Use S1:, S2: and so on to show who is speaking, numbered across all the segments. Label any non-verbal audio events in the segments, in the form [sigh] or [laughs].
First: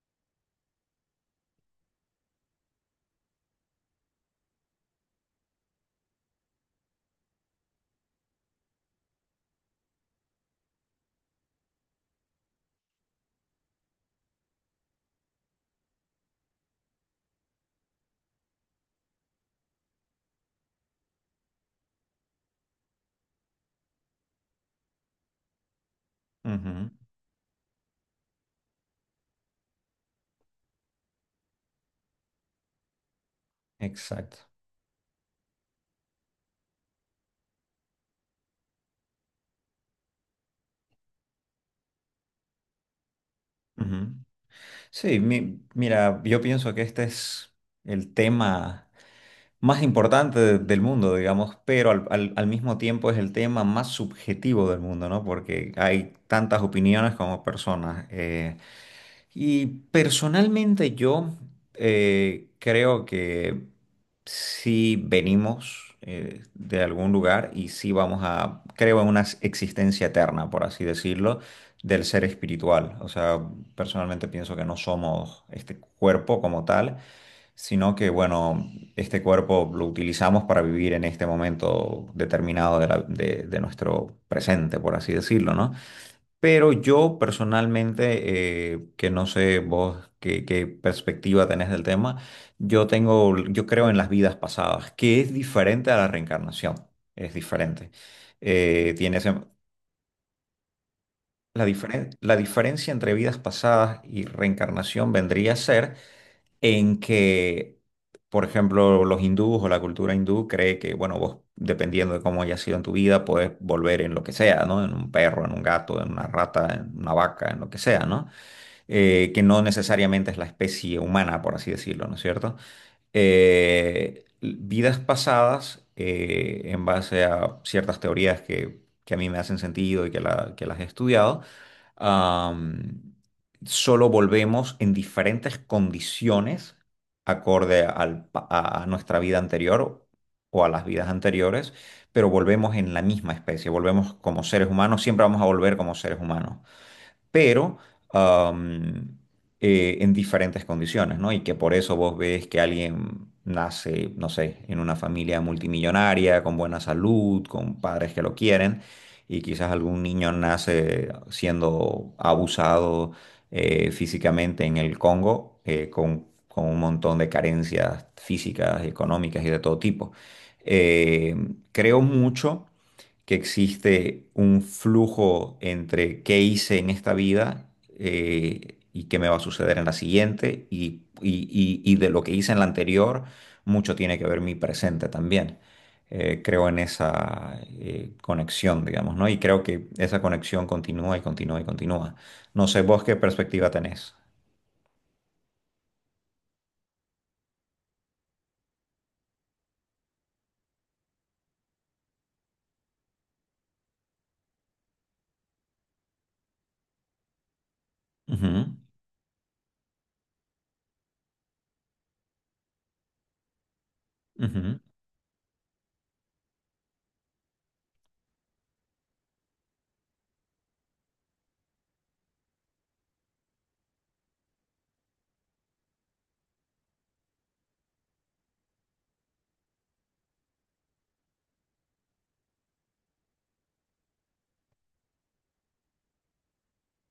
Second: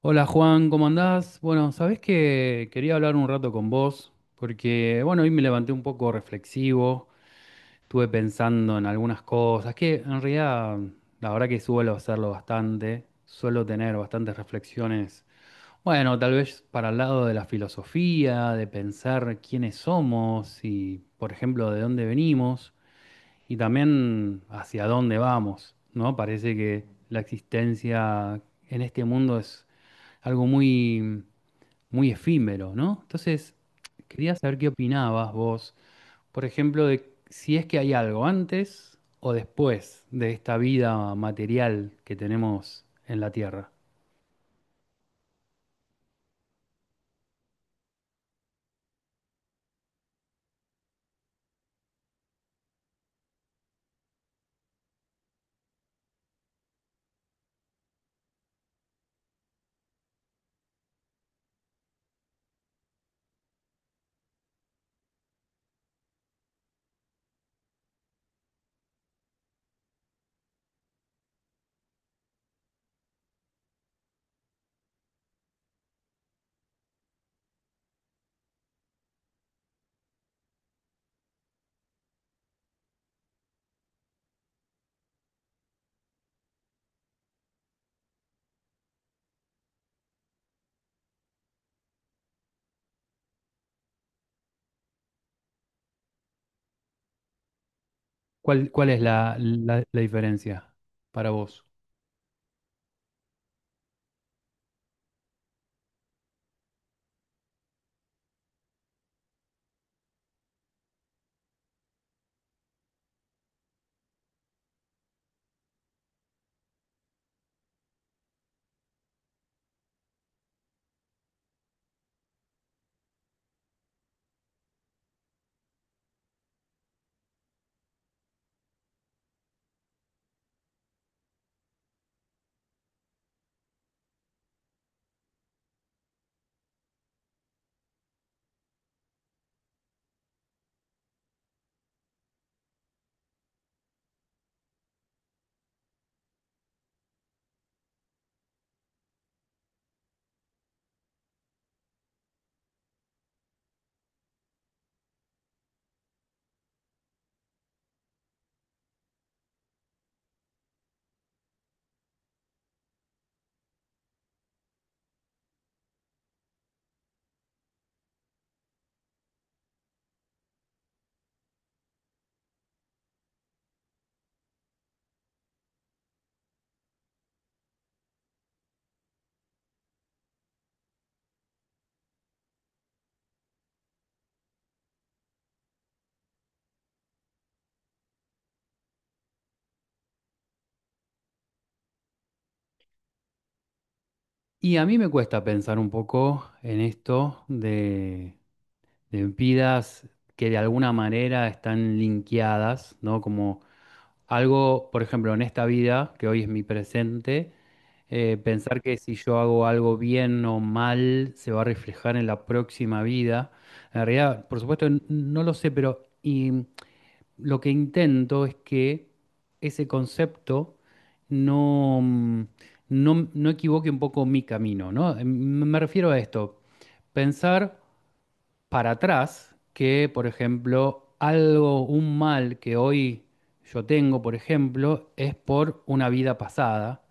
S1: Hola Juan, ¿cómo andás? Bueno, sabés que quería hablar un rato con vos, porque bueno, hoy me levanté un poco reflexivo, estuve pensando en algunas cosas, que en realidad la verdad que suelo hacerlo bastante, suelo tener bastantes reflexiones, bueno, tal vez para el lado de la filosofía, de pensar quiénes somos y, por ejemplo, de dónde venimos. Y también hacia dónde vamos, ¿no? Parece que
S2: Ujú.
S1: la existencia en este mundo es algo muy, muy efímero, ¿no? Entonces, quería
S2: Exacto.
S1: saber qué opinabas vos, por ejemplo, de si es que hay algo antes o después de esta vida material que tenemos en la Tierra.
S2: Ujú. Sí, mira, yo pienso que este es el tema más importante del mundo, digamos, pero al mismo tiempo es el tema más subjetivo del mundo, ¿no? Porque hay tantas opiniones como personas. Y personalmente yo creo que si venimos de algún lugar y si vamos a, creo en una existencia eterna, por así decirlo, del ser espiritual. O sea, personalmente pienso que no somos este cuerpo como tal, sino que, bueno, este cuerpo lo utilizamos para vivir en este momento determinado de, de nuestro presente, por así decirlo, ¿no? Pero yo personalmente, que no sé vos qué, qué perspectiva tenés del tema, yo tengo, yo creo en las vidas pasadas, que es diferente a la reencarnación, es diferente.
S1: ¿Cuál
S2: Eh,
S1: es
S2: tiene ese-
S1: la diferencia para vos?
S2: la diferencia entre vidas pasadas y reencarnación vendría a ser en que, por ejemplo, los hindúes o la cultura hindú cree que, bueno, vos, dependiendo de cómo haya sido en tu vida, puedes volver en lo que sea, ¿no? En un perro, en un gato, en una rata, en una vaca, en lo que sea, ¿no? Que no necesariamente es la especie humana, por así decirlo, ¿no es cierto? Vidas pasadas, en base a ciertas teorías que a mí me hacen sentido y que, que las he estudiado, am, solo volvemos en diferentes condiciones acorde a nuestra vida anterior o a las vidas anteriores, pero volvemos en la misma especie, volvemos como seres humanos, siempre vamos a volver como seres humanos, pero am, en diferentes condiciones, ¿no? Y que por eso vos ves que alguien nace, no sé, en una familia multimillonaria, con buena salud, con padres que lo quieren, y quizás algún niño nace siendo abusado físicamente en el Congo, con un montón de carencias físicas, económicas y de todo tipo. Eh, Creo mucho que existe un flujo entre qué hice en esta vida y qué me va a suceder en la siguiente y, y de lo que hice en la anterior, mucho tiene que ver mi presente también. Creo en esa conexión, digamos, ¿no? Y creo que esa conexión continúa y continúa y continúa. No sé vos qué perspectiva tenés.
S1: Y a mí me cuesta pensar un poco en esto de vidas que de alguna manera están linkeadas, ¿no? Como algo, por ejemplo, en esta vida, que hoy es mi presente,
S2: Ujú,
S1: pensar que si yo hago algo bien o mal, se va a reflejar en la próxima vida. En realidad, por
S2: ujú,
S1: supuesto, no lo sé, pero lo que intento es que ese concepto no, mm, no equivoque un poco mi camino, ¿no? Me refiero a esto, pensar para atrás que, por ejemplo, algo, un mal que hoy yo tengo, por ejemplo, es por una vida pasada,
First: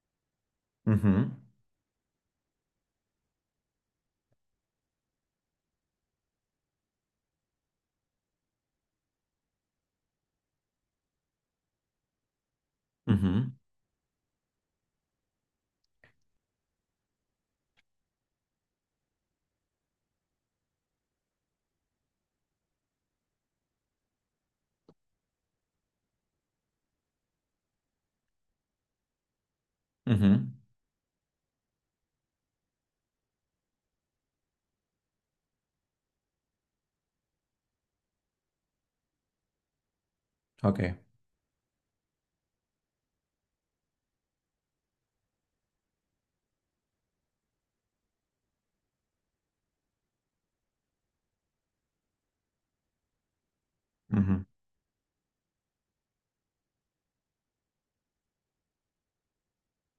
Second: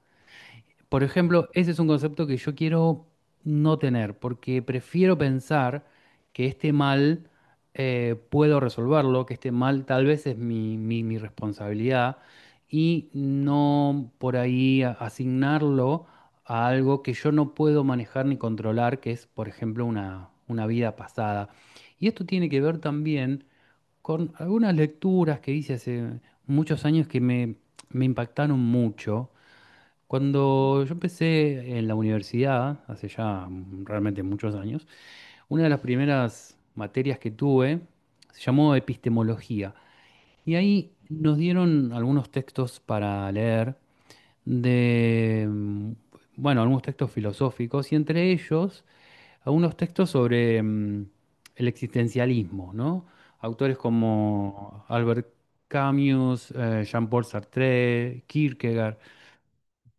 S1: por
S2: ujú,
S1: ejemplo, ese es un concepto que yo quiero no tener, porque prefiero pensar que este mal puedo resolverlo, que este mal tal vez es mi responsabilidad, y
S2: ujú,
S1: no por ahí asignarlo a algo que yo no puedo manejar ni controlar, que es, por ejemplo, una vida pasada. Y esto tiene que ver también con algunas lecturas que hice hace muchos años que me impactaron mucho
S2: ujú.
S1: cuando yo empecé en la universidad, hace ya realmente muchos años, una de las primeras materias que tuve se llamó epistemología. Y
S2: Ok,
S1: ahí nos dieron algunos textos para leer de, mm, bueno, algunos textos filosóficos y entre ellos algunos textos sobre el existencialismo, ¿no? Autores
S2: ujú,
S1: como Albert Camus, Jean-Paul Sartre, Kierkegaard.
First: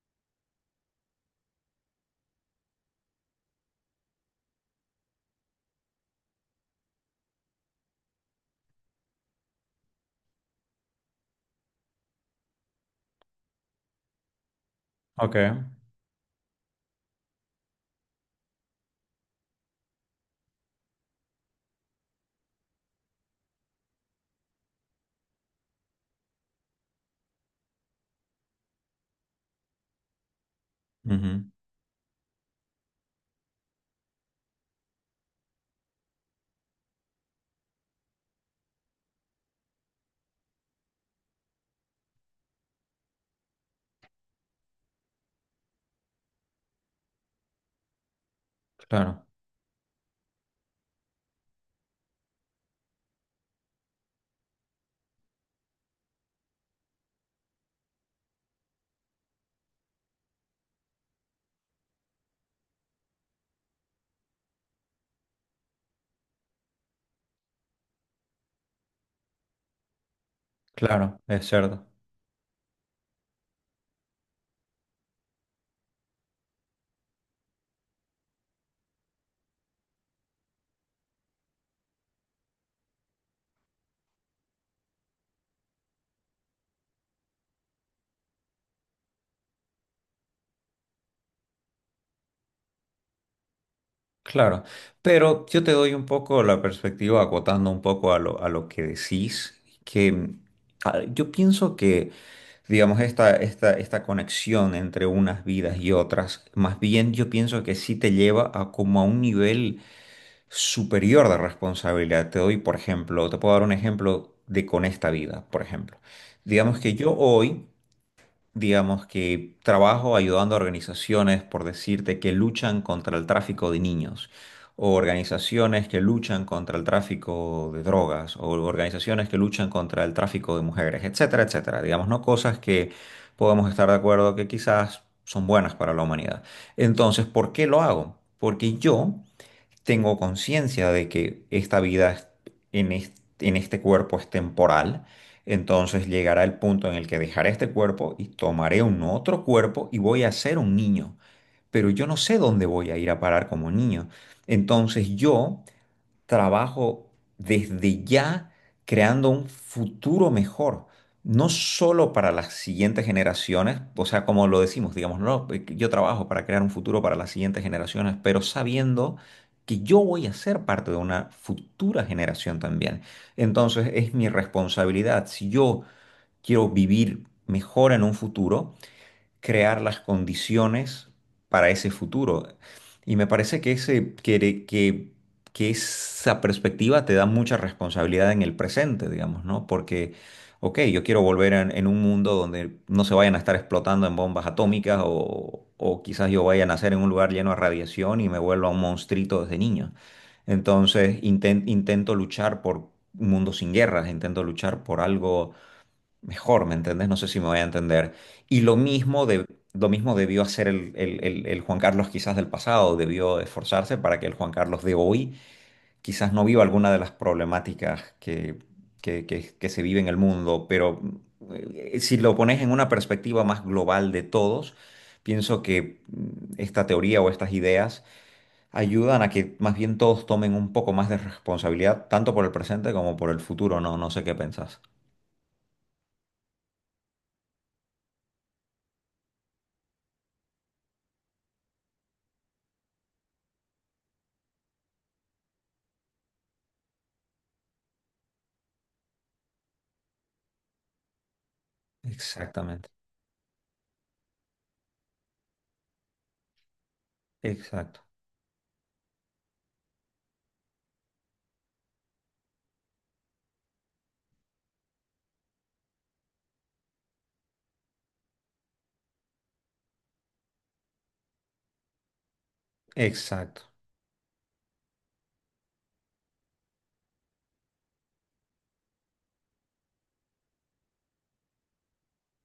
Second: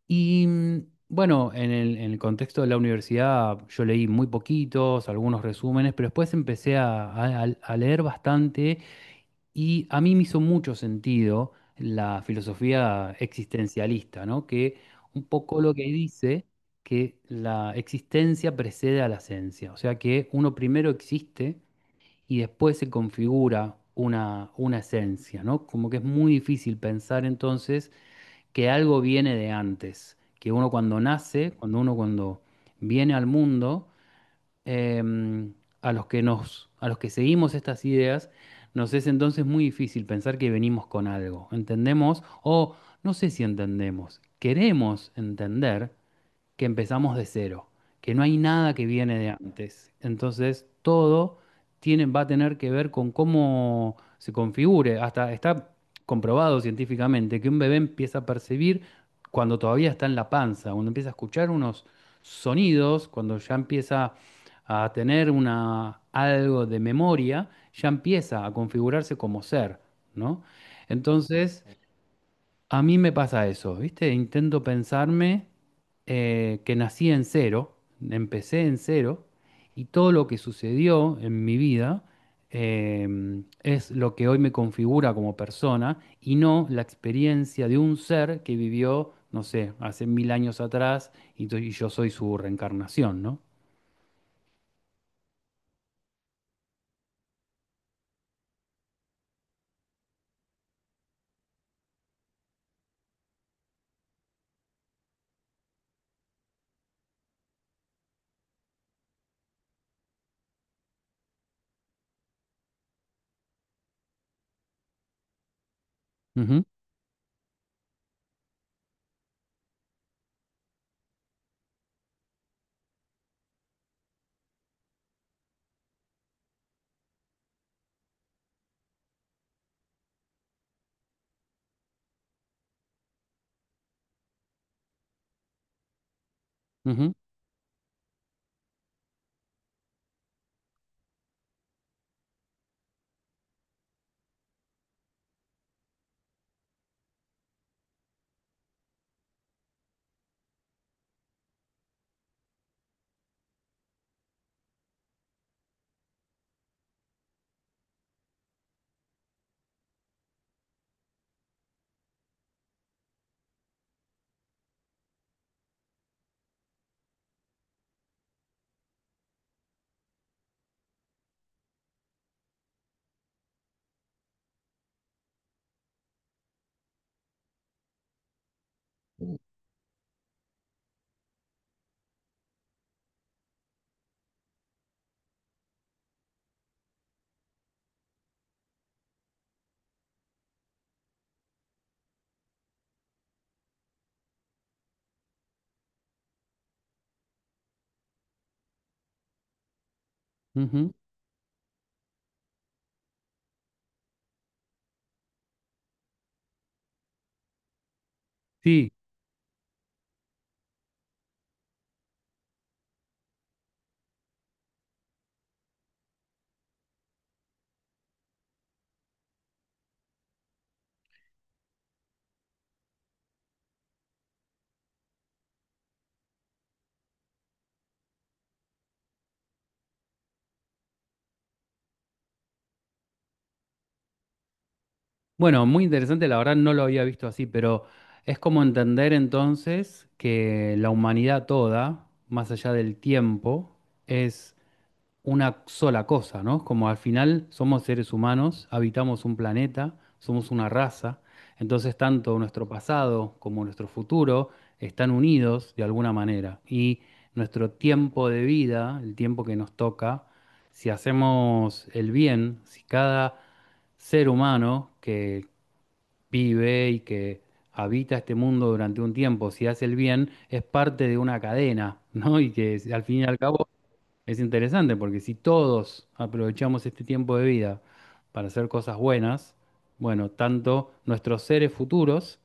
S1: Y bueno, en el contexto de la universidad yo leí muy poquitos, algunos resúmenes, pero después empecé a leer bastante y a mí me hizo mucho sentido la filosofía existencialista, ¿no? Que un
S2: ok,
S1: poco lo que dice, que la existencia precede a la esencia, o sea que uno primero existe y después se configura una esencia, ¿no? Como que es muy difícil pensar entonces que algo viene de antes, que uno cuando
S2: ujú.
S1: nace, cuando viene al mundo, em, a los que seguimos estas ideas, nos es entonces muy difícil pensar que venimos con algo. Entendemos, o no sé si entendemos, queremos entender que empezamos de cero, que no hay nada que viene
S2: Claro,
S1: de antes. Entonces, todo tiene, va a tener que ver con cómo se configure. Hasta está comprobado científicamente que un bebé empieza a percibir cuando todavía está en la panza, cuando empieza a escuchar unos sonidos, cuando ya empieza a tener algo de memoria, ya empieza a configurarse como ser, ¿no?
S2: claro, es
S1: Entonces,
S2: cierto.
S1: a mí me pasa eso, ¿viste? Intento pensarme, que nací en cero, empecé en cero, y todo lo que sucedió en mi vida eh, es lo que hoy me configura como persona y no la experiencia de un ser que vivió, no sé, hace mil años atrás, y yo soy su reencarnación, ¿no?
S2: Claro, pero yo te doy un poco la perspectiva, acotando un poco a lo que decís, que yo pienso que, digamos, esta conexión entre unas vidas y otras, más bien yo pienso que sí te lleva a como a un nivel superior de responsabilidad. Te doy, por ejemplo, te puedo dar un ejemplo de con esta vida, por ejemplo.
S1: Ujú,
S2: Digamos que yo hoy digamos que trabajo ayudando a organizaciones, por decirte, que luchan contra el tráfico de niños, o organizaciones que luchan contra el tráfico de drogas, o organizaciones que luchan contra el tráfico de mujeres, etcétera, etcétera. Digamos, no cosas que podemos estar de acuerdo que quizás son buenas para la humanidad.
S1: ujú,
S2: Entonces, ¿por qué lo hago? Porque yo tengo conciencia de que en en este cuerpo es temporal, entonces llegará el punto en el que dejaré este cuerpo y tomaré un otro cuerpo y voy a ser un niño, pero yo no sé dónde voy a ir a parar como niño. Entonces yo trabajo desde ya creando un futuro mejor, no solo para las siguientes generaciones, o sea, como lo decimos, digamos, no, yo trabajo para crear un futuro para las siguientes generaciones, pero sabiendo que yo voy a ser parte de una futura generación también. Entonces es mi responsabilidad, si yo quiero vivir mejor en un futuro, crear las condiciones para ese futuro. Y me parece que, que esa perspectiva te da mucha responsabilidad en el presente, digamos, ¿no? Porque, ok, yo quiero volver en un mundo donde no se vayan a estar explotando en bombas atómicas o quizás yo vaya a nacer en un lugar lleno de radiación y me vuelva un monstruito desde niño.
S1: ujú.
S2: Entonces, intento luchar por un mundo sin guerras, intento luchar por algo mejor, ¿me entendés? No sé si me voy a entender. Y lo
S1: Sí,
S2: mismo, de, lo mismo debió hacer el Juan Carlos quizás del pasado, debió esforzarse para que el Juan Carlos de hoy quizás no viva alguna de las problemáticas que, que se vive en el mundo, pero si lo pones en una perspectiva más global de todos, pienso que esta teoría o estas ideas ayudan a que más bien todos tomen un poco más de responsabilidad, tanto por el presente como por el futuro, ¿no? No sé qué pensás.
S1: bueno, muy interesante, la verdad no lo había visto así, pero es como entender entonces que la humanidad toda, más allá del tiempo, es una sola cosa, ¿no? Como al final somos seres humanos, habitamos un planeta, somos una raza, entonces tanto nuestro
S2: Exactamente.
S1: pasado como nuestro futuro están unidos de alguna manera. Y nuestro
S2: Exacto.
S1: tiempo de vida, el tiempo que nos toca, si hacemos el bien, si cada ser humano que vive y que habita este mundo durante un tiempo, si hace el bien, es parte de una cadena, [laughs] ¿no? Y que al fin y al cabo
S2: Exacto.
S1: es interesante, porque si todos aprovechamos este tiempo de vida para hacer cosas buenas, bueno, tanto nuestros seres futuros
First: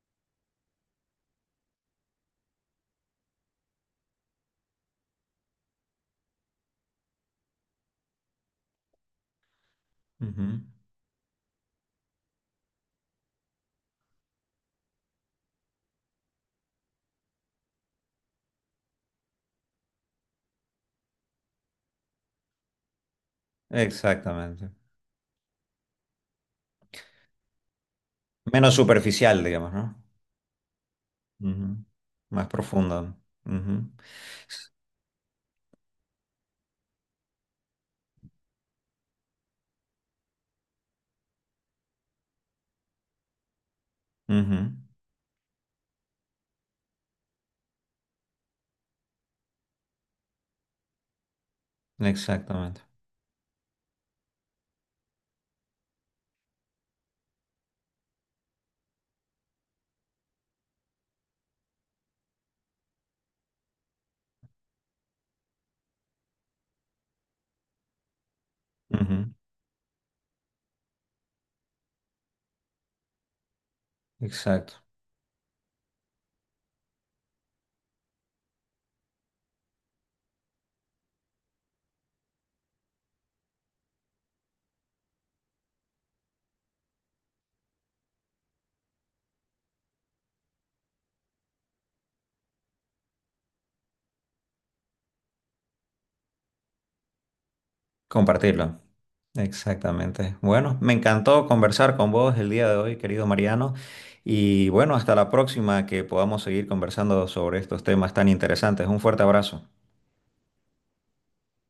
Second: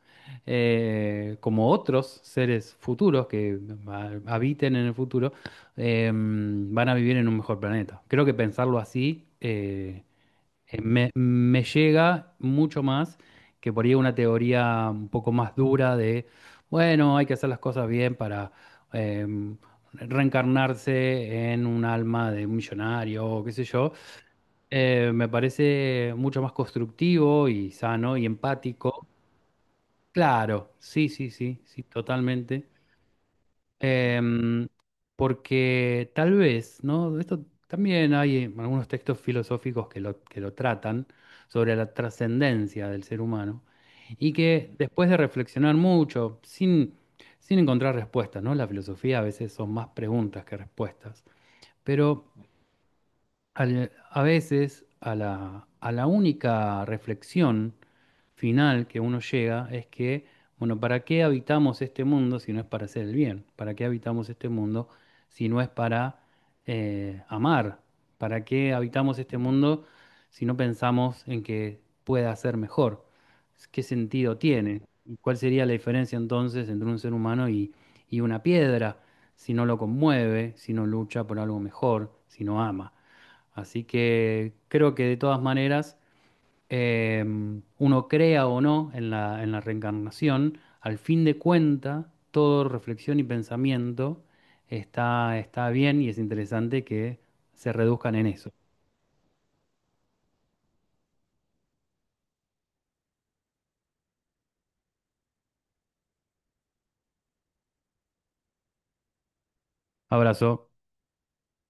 S1: como otros seres futuros que habiten en el futuro, van a vivir en un mejor planeta. Creo que pensarlo así,
S2: Ujú.
S1: me llega mucho más que por ahí una teoría un poco más dura de, bueno, hay que hacer las cosas bien para em, reencarnarse en un alma de un millonario o qué sé yo.
S2: Exactamente.
S1: Me parece mucho más constructivo y sano y
S2: Menos
S1: empático.
S2: superficial, digamos, ¿no?
S1: Claro, sí, sí, sí,
S2: Ujú.
S1: sí,
S2: Más
S1: totalmente.
S2: profundo, ¿no? Ujú.
S1: Em, Porque tal vez, ¿no? Esto también hay en algunos textos filosóficos que lo tratan, sobre la trascendencia del ser humano y
S2: Ujú.
S1: que después de reflexionar mucho, sin encontrar respuestas, ¿no? La filosofía a veces son más preguntas que respuestas, pero
S2: Exactamente.
S1: a veces a la única reflexión final que uno llega es que, bueno, ¿para qué habitamos este mundo si no es para hacer el bien? ¿Para qué habitamos este mundo si no es para amar? ¿Para qué habitamos
S2: Ujú.
S1: este mundo si no pensamos en que pueda ser mejor? ¿Qué sentido tiene?
S2: Exacto.
S1: ¿Y cuál sería la diferencia entonces entre un ser humano y una piedra si no lo conmueve, si no lucha por algo mejor, si no ama? Así que creo que de todas maneras, eh, uno crea o no en la, en la reencarnación, al fin de cuenta, todo reflexión y pensamiento está bien y es interesante que se reduzcan en eso.
S2: Compartirlo. Exactamente. Bueno, me encantó conversar con vos el día de hoy, querido Mariano. Y bueno, hasta la próxima que podamos seguir conversando sobre estos temas tan interesantes. Un fuerte abrazo.
S1: Abrazo.